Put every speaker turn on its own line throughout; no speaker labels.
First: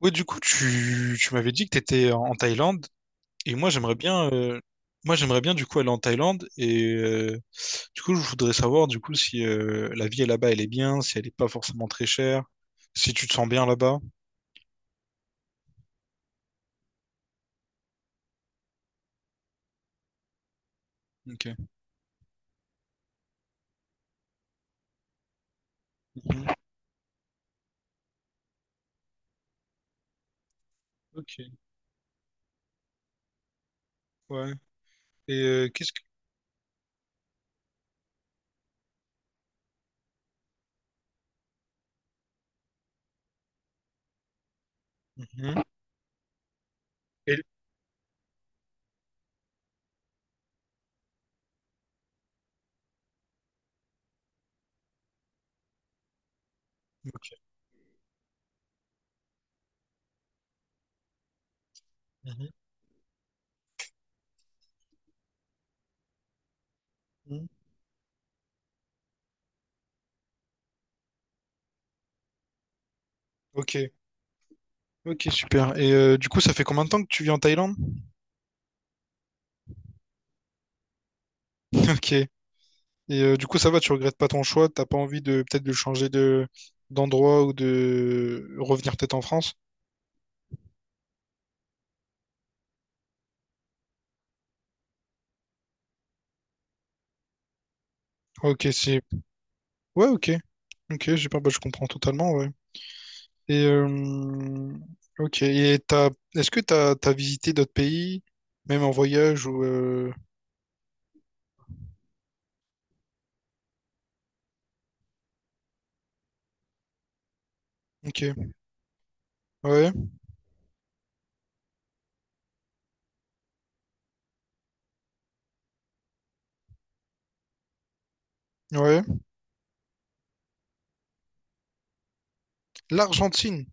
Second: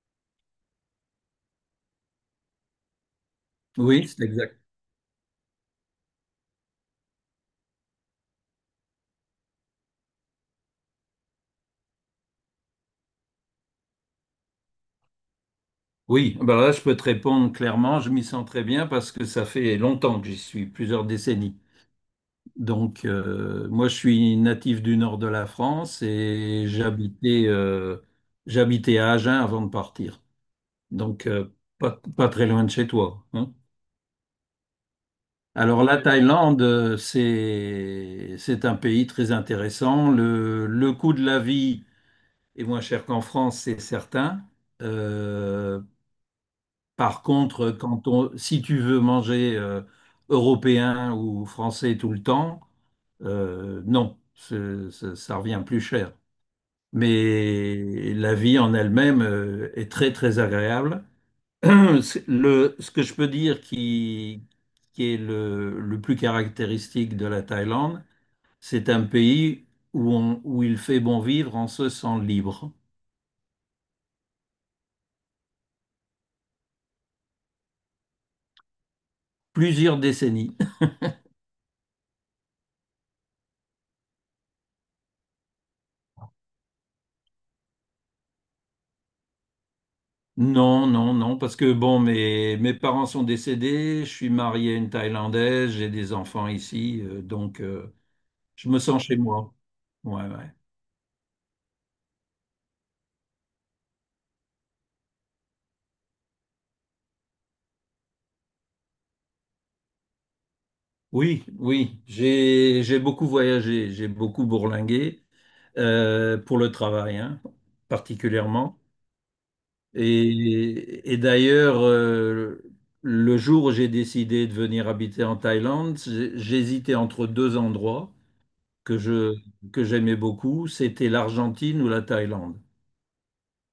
Ouais, du coup, tu m'avais dit que tu étais en Thaïlande et
Oui, c'est exact.
moi j'aimerais bien du coup aller en Thaïlande du coup, je voudrais savoir du coup si la vie là-bas elle est bien, si elle est pas forcément très chère, si tu te sens bien là-bas.
Oui, là, je peux te répondre clairement, je m'y sens très bien parce que ça fait longtemps que j'y suis, plusieurs
OK.
décennies. Donc, moi, je suis natif du nord de la France
Mhm.
et j'habitais à Agen avant de partir. Donc,
OK.
pas très loin de chez toi, hein.
Ouais. Et
Alors,
qu'est-ce
la
que...
Thaïlande, c'est un pays très intéressant. Le coût de la vie est moins cher qu'en France, c'est certain.
Mhm.
Euh, Par
Et-
contre, si tu veux manger européen ou français tout le temps, non, ça revient plus cher.
OK.
Mais la vie en elle-même est très très agréable.
Mhm.
Ce que je peux dire qui est le plus caractéristique de la
Mhm.
Thaïlande, c'est un pays où il fait bon vivre en se sent libre.
OK. Ok, super. Et du coup, ça fait combien de temps que tu vis en Thaïlande?
Plusieurs décennies.
OK. Et du coup, ça va, tu regrettes pas ton choix, t'as pas envie de peut-être de changer de d'endroit ou de revenir peut-être en France.
Non, non, non, parce que bon, mes parents sont décédés, je suis marié à une Thaïlandaise, j'ai des enfants ici,
Ah, ok,
je me
c'est...
sens chez moi.
Ouais,
Ouais,
ok.
ouais.
Ok, j'ai pas... Bah, je comprends totalement, ouais. Et ok. Et t'as, est-ce que t'as visité d'autres pays, même en voyage ou
Oui, oui, j'ai beaucoup voyagé, j'ai beaucoup bourlingué pour le travail, hein,
ok.
particulièrement.
Ouais,
Et d'ailleurs, le jour où j'ai décidé de venir habiter en Thaïlande, j'hésitais entre deux endroits que
ouais.
je, que j'aimais beaucoup, c'était l'Argentine ou la Thaïlande.
L'Argentine.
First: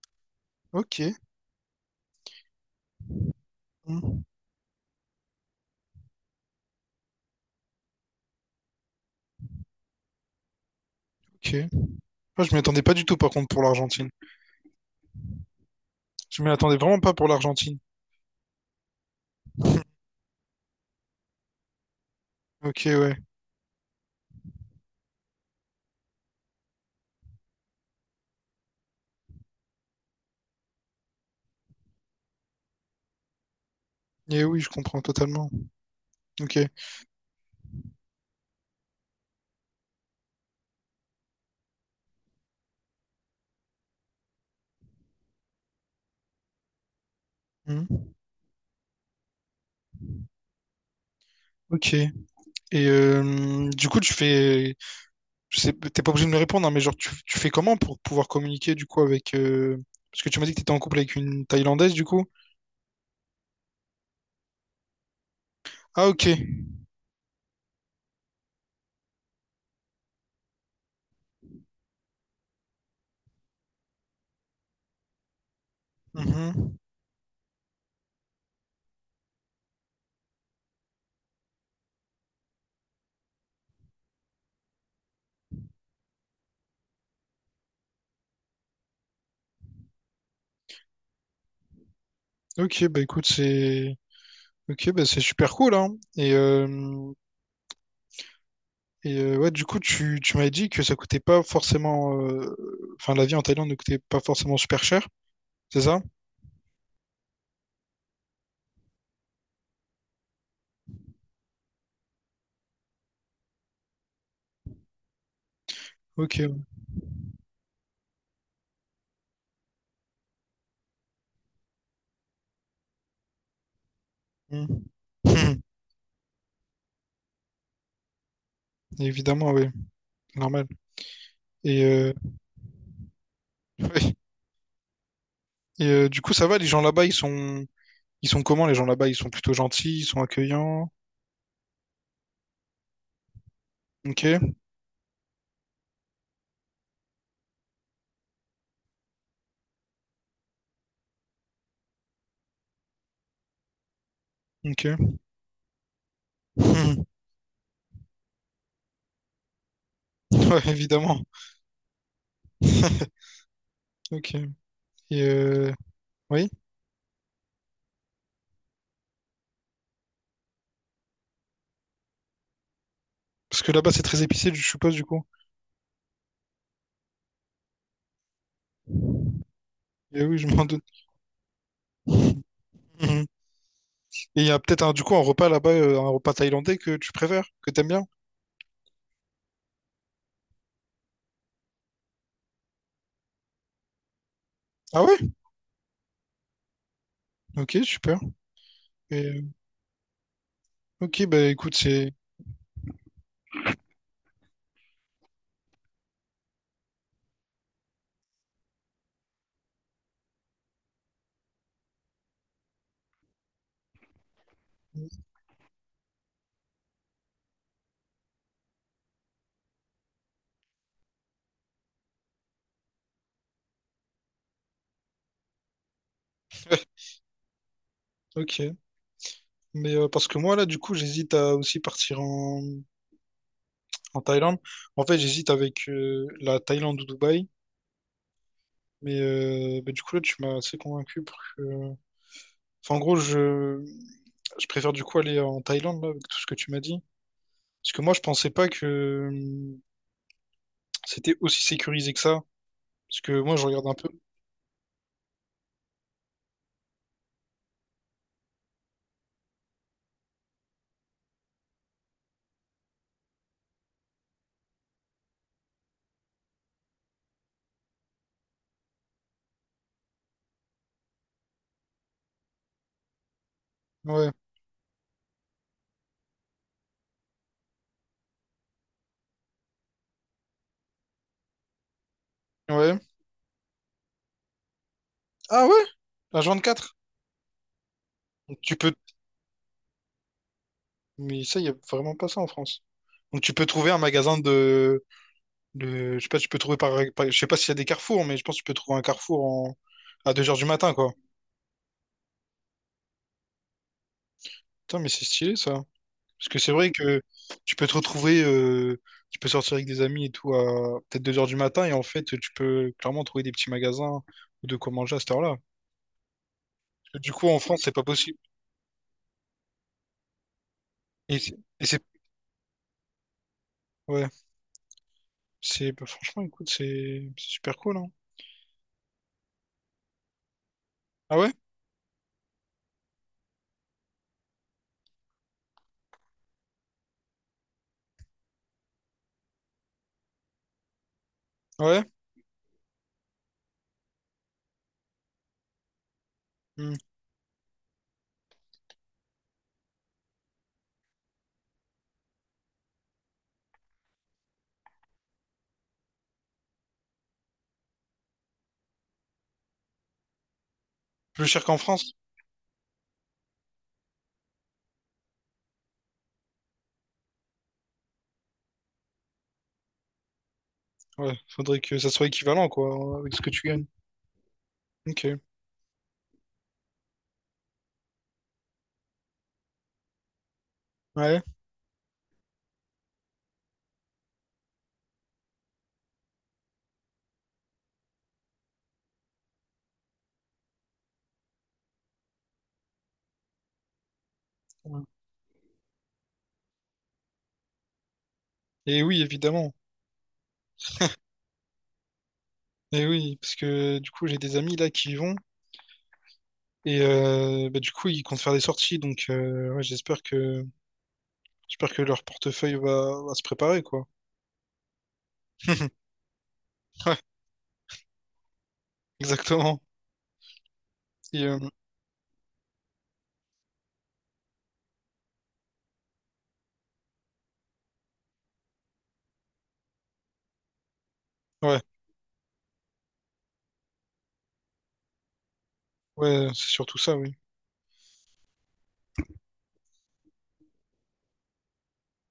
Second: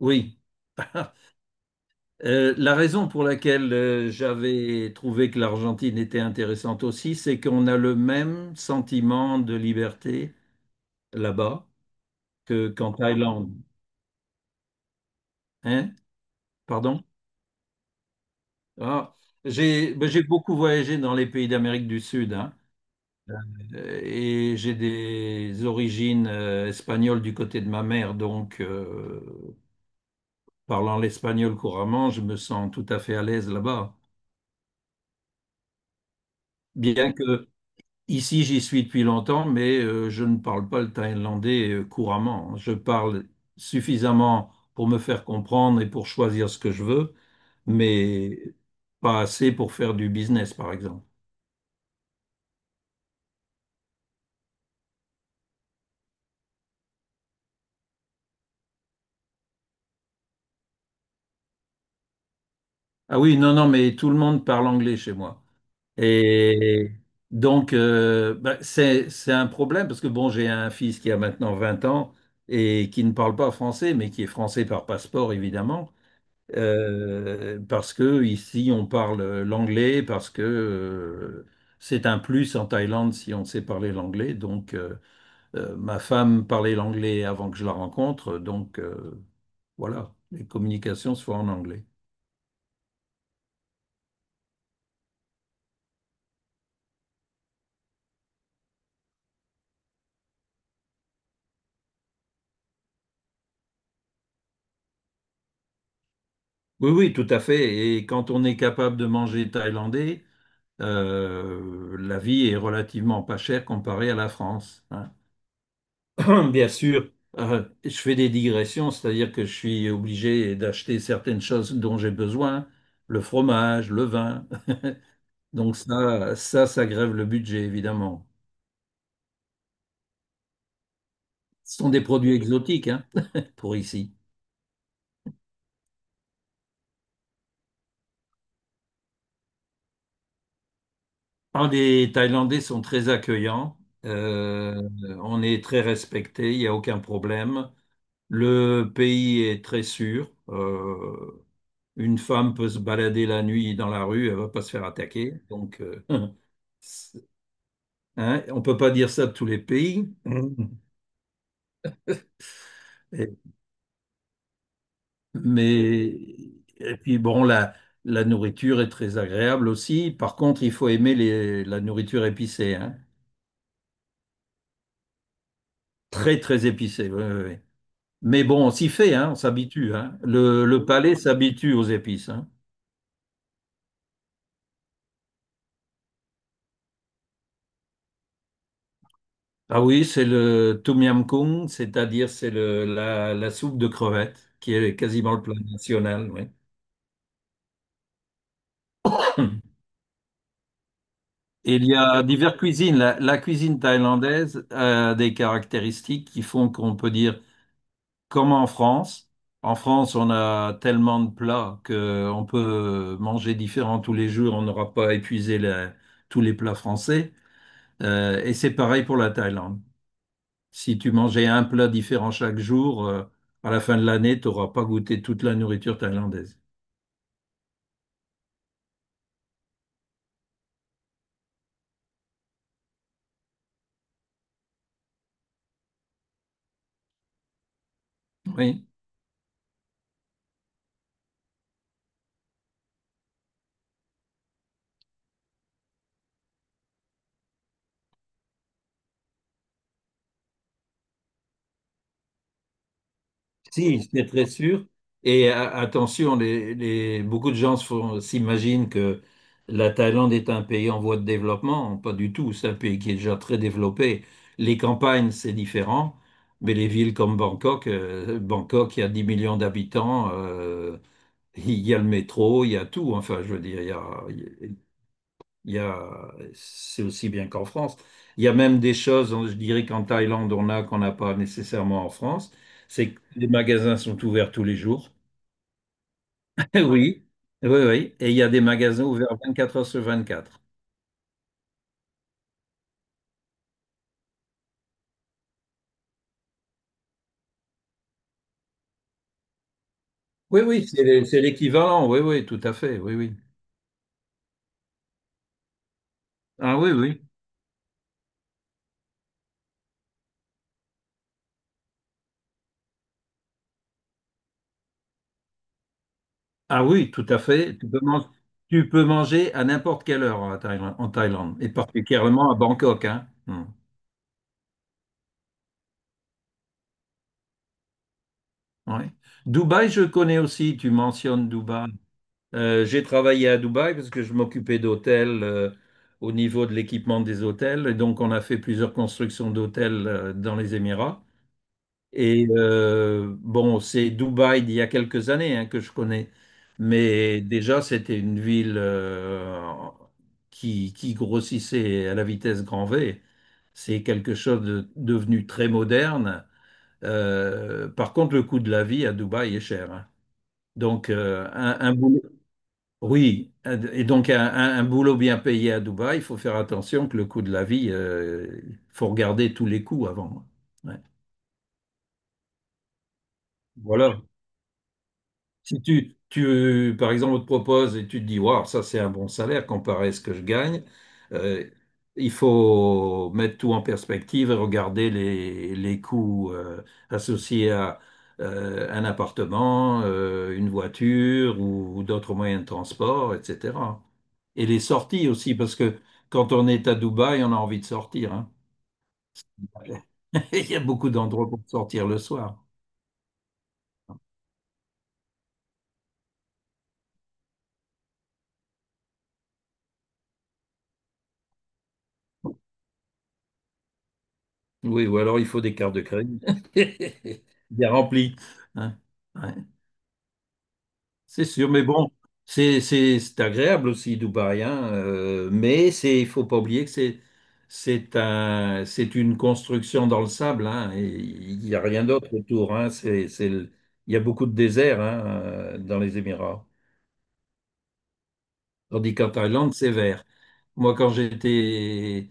Oui.
Ok.
La raison pour laquelle
Hmm.
j'avais trouvé que l'Argentine était intéressante aussi, c'est qu'on a le même sentiment de liberté
Ok.
là-bas
Moi, je m'y attendais
qu'en
pas du tout par contre
Thaïlande.
pour l'Argentine.
Hein?
Je m'y attendais vraiment
Pardon?
pas pour l'Argentine.
Ah, j'ai beaucoup voyagé dans les pays d'Amérique du Sud, hein,
Ok, ouais.
et j'ai des origines espagnoles du côté de ma mère, donc parlant l'espagnol couramment, je me sens tout à fait à l'aise là-bas.
Et oui, je comprends totalement. Ok.
Bien que ici, j'y suis depuis longtemps, mais je ne parle pas le thaïlandais couramment. Je parle suffisamment pour me faire comprendre et pour choisir ce que je veux,
Hmm.
mais pas assez pour faire du business, par exemple.
Ok. Et du coup, tu fais, je sais, t'es pas obligé de me répondre, hein, mais genre, tu fais comment pour pouvoir communiquer du coup avec, parce que tu m'as dit que t'étais en couple avec une Thaïlandaise du coup.
Ah oui, non, non, mais tout le monde parle anglais chez moi.
Ah ok.
Et donc, c'est un problème parce que bon, j'ai un fils qui a maintenant 20 ans et qui ne parle pas français, mais qui est français par passeport, évidemment,
Mhm.
parce que ici, on parle l'anglais, parce que c'est un plus en Thaïlande si on sait parler l'anglais. Donc, ma femme parlait l'anglais avant que je la rencontre, donc voilà, les communications se font en anglais.
Ok, bah écoute, c'est... Ok, bah c'est super cool, hein. Et, euh, et ouais, du coup, tu m'avais dit que ça coûtait pas forcément, enfin, la vie en Thaïlande ne coûtait pas forcément super cher, c'est ça?
Oui, oui, tout à fait. Et quand on est capable de manger thaïlandais, la vie est relativement pas chère comparée à la France, hein.
Ok, ouais.
Bien sûr, je fais des digressions, c'est-à-dire que je suis obligé d'acheter certaines choses dont j'ai besoin, le fromage, le vin.
Mhm.
Donc ça grève le budget, évidemment.
Évidemment, oui, normal.
Ce
Et,
sont des produits exotiques, hein, pour ici.
ouais. Et du coup, ça va, les gens là-bas, ils sont... Ils sont comment les gens là-bas? Ils sont plutôt gentils, ils sont accueillants.
Ah, les Thaïlandais sont très accueillants.
Ok,
Euh, on est très respecté, il n'y a aucun problème. Le pays est très sûr. Une femme peut se balader la nuit dans la rue, elle ne va pas se faire
ok.
attaquer. Donc, hein, on ne peut pas dire ça de tous les pays.
Ouais, évidemment.
Et-
Ok. Et
mais
oui,
et puis bon, la nourriture est très agréable aussi. Par contre, il faut aimer la nourriture épicée, hein.
parce que là-bas, c'est très épicé, je suppose, du coup.
Très très épicée. Oui, oui, oui. Mais bon, on s'y fait, hein, on s'habitue, hein.
Et oui, je m'en doute.
Le palais s'habitue aux épices, hein.
Mhm. Et il y a peut-être un, du coup un repas là-bas, un repas thaïlandais que tu préfères, que t'aimes bien.
Ah oui, c'est le tom yam goong, c'est-à-dire c'est la soupe de crevettes qui est
Ah ouais?
quasiment le plat national, oui.
Ok, super. Et, ok, bah écoute,
Et il y
c'est...
a diverses cuisines. La cuisine thaïlandaise a des caractéristiques qui font qu'on peut dire, comme en France, on a tellement de plats qu'on peut manger différents tous les jours, on n'aura pas épuisé tous les plats français. Et c'est pareil pour la Thaïlande. Si tu mangeais un plat différent chaque jour, à la fin de l'année, tu n'auras pas goûté toute la nourriture thaïlandaise.
Ok. Mais parce que moi, là, du coup, j'hésite à aussi partir en... En Thaïlande. En fait, j'hésite avec la Thaïlande ou Dubaï,
Oui.
mais bah, du coup, là, tu m'as assez convaincu pour que... Enfin, en gros, je... Je préfère du coup aller en Thaïlande, là, avec tout ce que tu m'as dit. Parce que moi, je pensais pas que c'était aussi sécurisé que ça. Parce que moi, je regarde un peu.
Si, c'est très sûr. Et attention, beaucoup de gens s'imaginent que la Thaïlande est un pays en voie de développement. Pas du tout. C'est un pays qui est déjà très développé. Les campagnes, c'est différent. Mais les villes comme Bangkok, Bangkok, il y a 10 millions d'habitants. Il y a le métro, il y a tout. Enfin, je veux dire, a-
Ouais,
il y a, c'est aussi bien qu'en France. Il y a même des choses, hein, je dirais qu'en Thaïlande, on a qu'on n'a pas nécessairement en France.
ouais.
C'est que les magasins sont ouverts tous les jours.
Ah ouais? La 24.
Oui, oui, oui. Et il y a
Donc,
des
tu peux...
magasins ouverts 24 heures sur 24.
Mais ça, il n'y a vraiment pas ça en France. Donc tu peux trouver un magasin de- je sais pas, tu peux trouver par, par- je sais pas s'il y a des carrefours, mais je pense que tu peux trouver un carrefour en, à 2 heures
Oui,
du
oui,
matin, quoi.
c'est l'équivalent. Oui, oui, tout à fait. Oui, oui.
Putain, mais c'est stylé ça. Parce que c'est
Ah
vrai
oui,
que
oui.
tu peux te retrouver, tu peux sortir avec des amis et tout à peut-être deux heures du matin et en fait tu peux clairement trouver des petits magasins ou de quoi manger à cette heure-là.
Ah oui,
Parce que
tout
du
à
coup en
fait.
France c'est pas possible.
Tu peux manger à n'importe quelle heure en Thaïlande, Et
Et c'est-
particulièrement à Bangkok, hein. Hmm.
ouais, c'est bah, franchement écoute c'est super cool hein.
Ouais. Dubaï, je connais aussi. Tu
Ah
mentionnes
ouais?
Dubaï. J'ai travaillé à Dubaï parce que je m'occupais d'hôtels au niveau de l'équipement des hôtels. Et donc, on a fait plusieurs constructions d'hôtels dans les Émirats.
Ouais?
Et bon, c'est Dubaï d'il y a quelques années, hein, que je connais.
Hmm.
Mais déjà, c'était une ville qui grossissait à la vitesse grand V. C'est quelque chose de devenu très moderne. Par contre, le coût de la vie à Dubaï est cher, hein. Donc,
Plus cher qu'en
un
France?
boulot oui, et donc un boulot bien payé à Dubaï, il faut faire attention que le coût de la vie, il faut regarder tous les coûts avant. Ouais.
Ouais, faudrait que ça soit équivalent quoi avec ce que tu gagnes.
Voilà,
Ok.
si par exemple, on te propose et tu te dis, waouh, ça c'est un bon salaire comparé à ce que je gagne,
Ouais.
euh, il faut mettre tout en perspective et regarder les coûts associés à un appartement, une voiture ou d'autres moyens de transport, etc. Et les
Ouais.
sorties aussi, parce que quand on est à Dubaï, on a envie de sortir, hein.
Et oui évidemment.
Il y a beaucoup d'endroits pour sortir le soir.
Et oui parce que du coup j'ai des amis là qui y vont. Et bah, du coup, ils comptent faire des sorties, donc ouais, j'espère que leur portefeuille va, va se préparer, quoi.
Oui, ou alors il faut des cartes de crédit
Ouais,
bien remplies, hein. Ouais,
exactement. Et,
c'est sûr, mais bon, c'est agréable aussi, Dubaï, hein, mais c'est, il faut pas oublier que c'est une construction dans le sable, hein, et il n'y
ouais,
a rien d'autre autour, hein. Il y a beaucoup de désert, hein, dans les
ouais, c'est
Émirats.
surtout ça, oui.
Tandis qu'en Thaïlande, c'est vert. Moi, quand j'étais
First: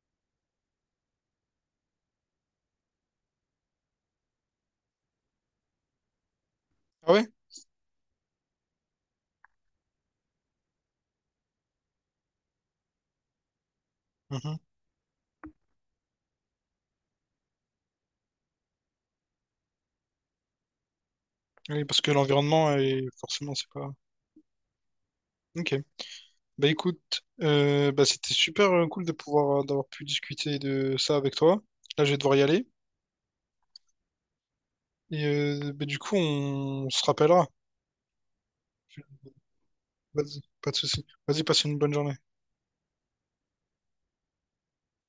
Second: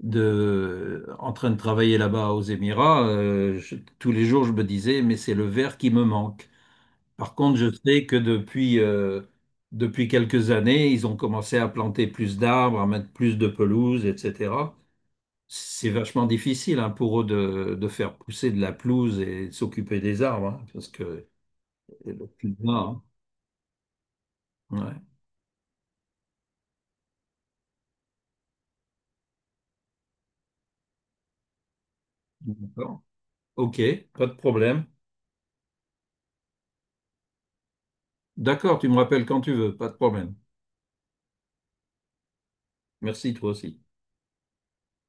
de, en train de travailler là-bas aux Émirats, tous les jours, je me disais, mais c'est le vert qui me manque.
Ah ouais?
Par contre, je sais que depuis quelques années, ils ont commencé à planter plus d'arbres, à mettre plus de pelouse,
Mhm.
etc. C'est vachement difficile, hein, pour eux de faire pousser de la pelouse et de s'occuper des arbres, hein, parce que
Oui, parce que
c'est le
l'environnement,
climat,
est... forcément, c'est pas...
hein. Ouais.
Ok. Bah écoute, bah, c'était super cool de pouvoir d'avoir pu discuter de ça avec toi. Là, je vais devoir y aller.
D'accord. Ok, pas de problème.
Et bah, du coup, on se rappellera.
D'accord, tu me rappelles quand tu veux, pas de problème.
Vas-y, pas de souci. Vas-y, passe une bonne journée.
Merci, toi aussi.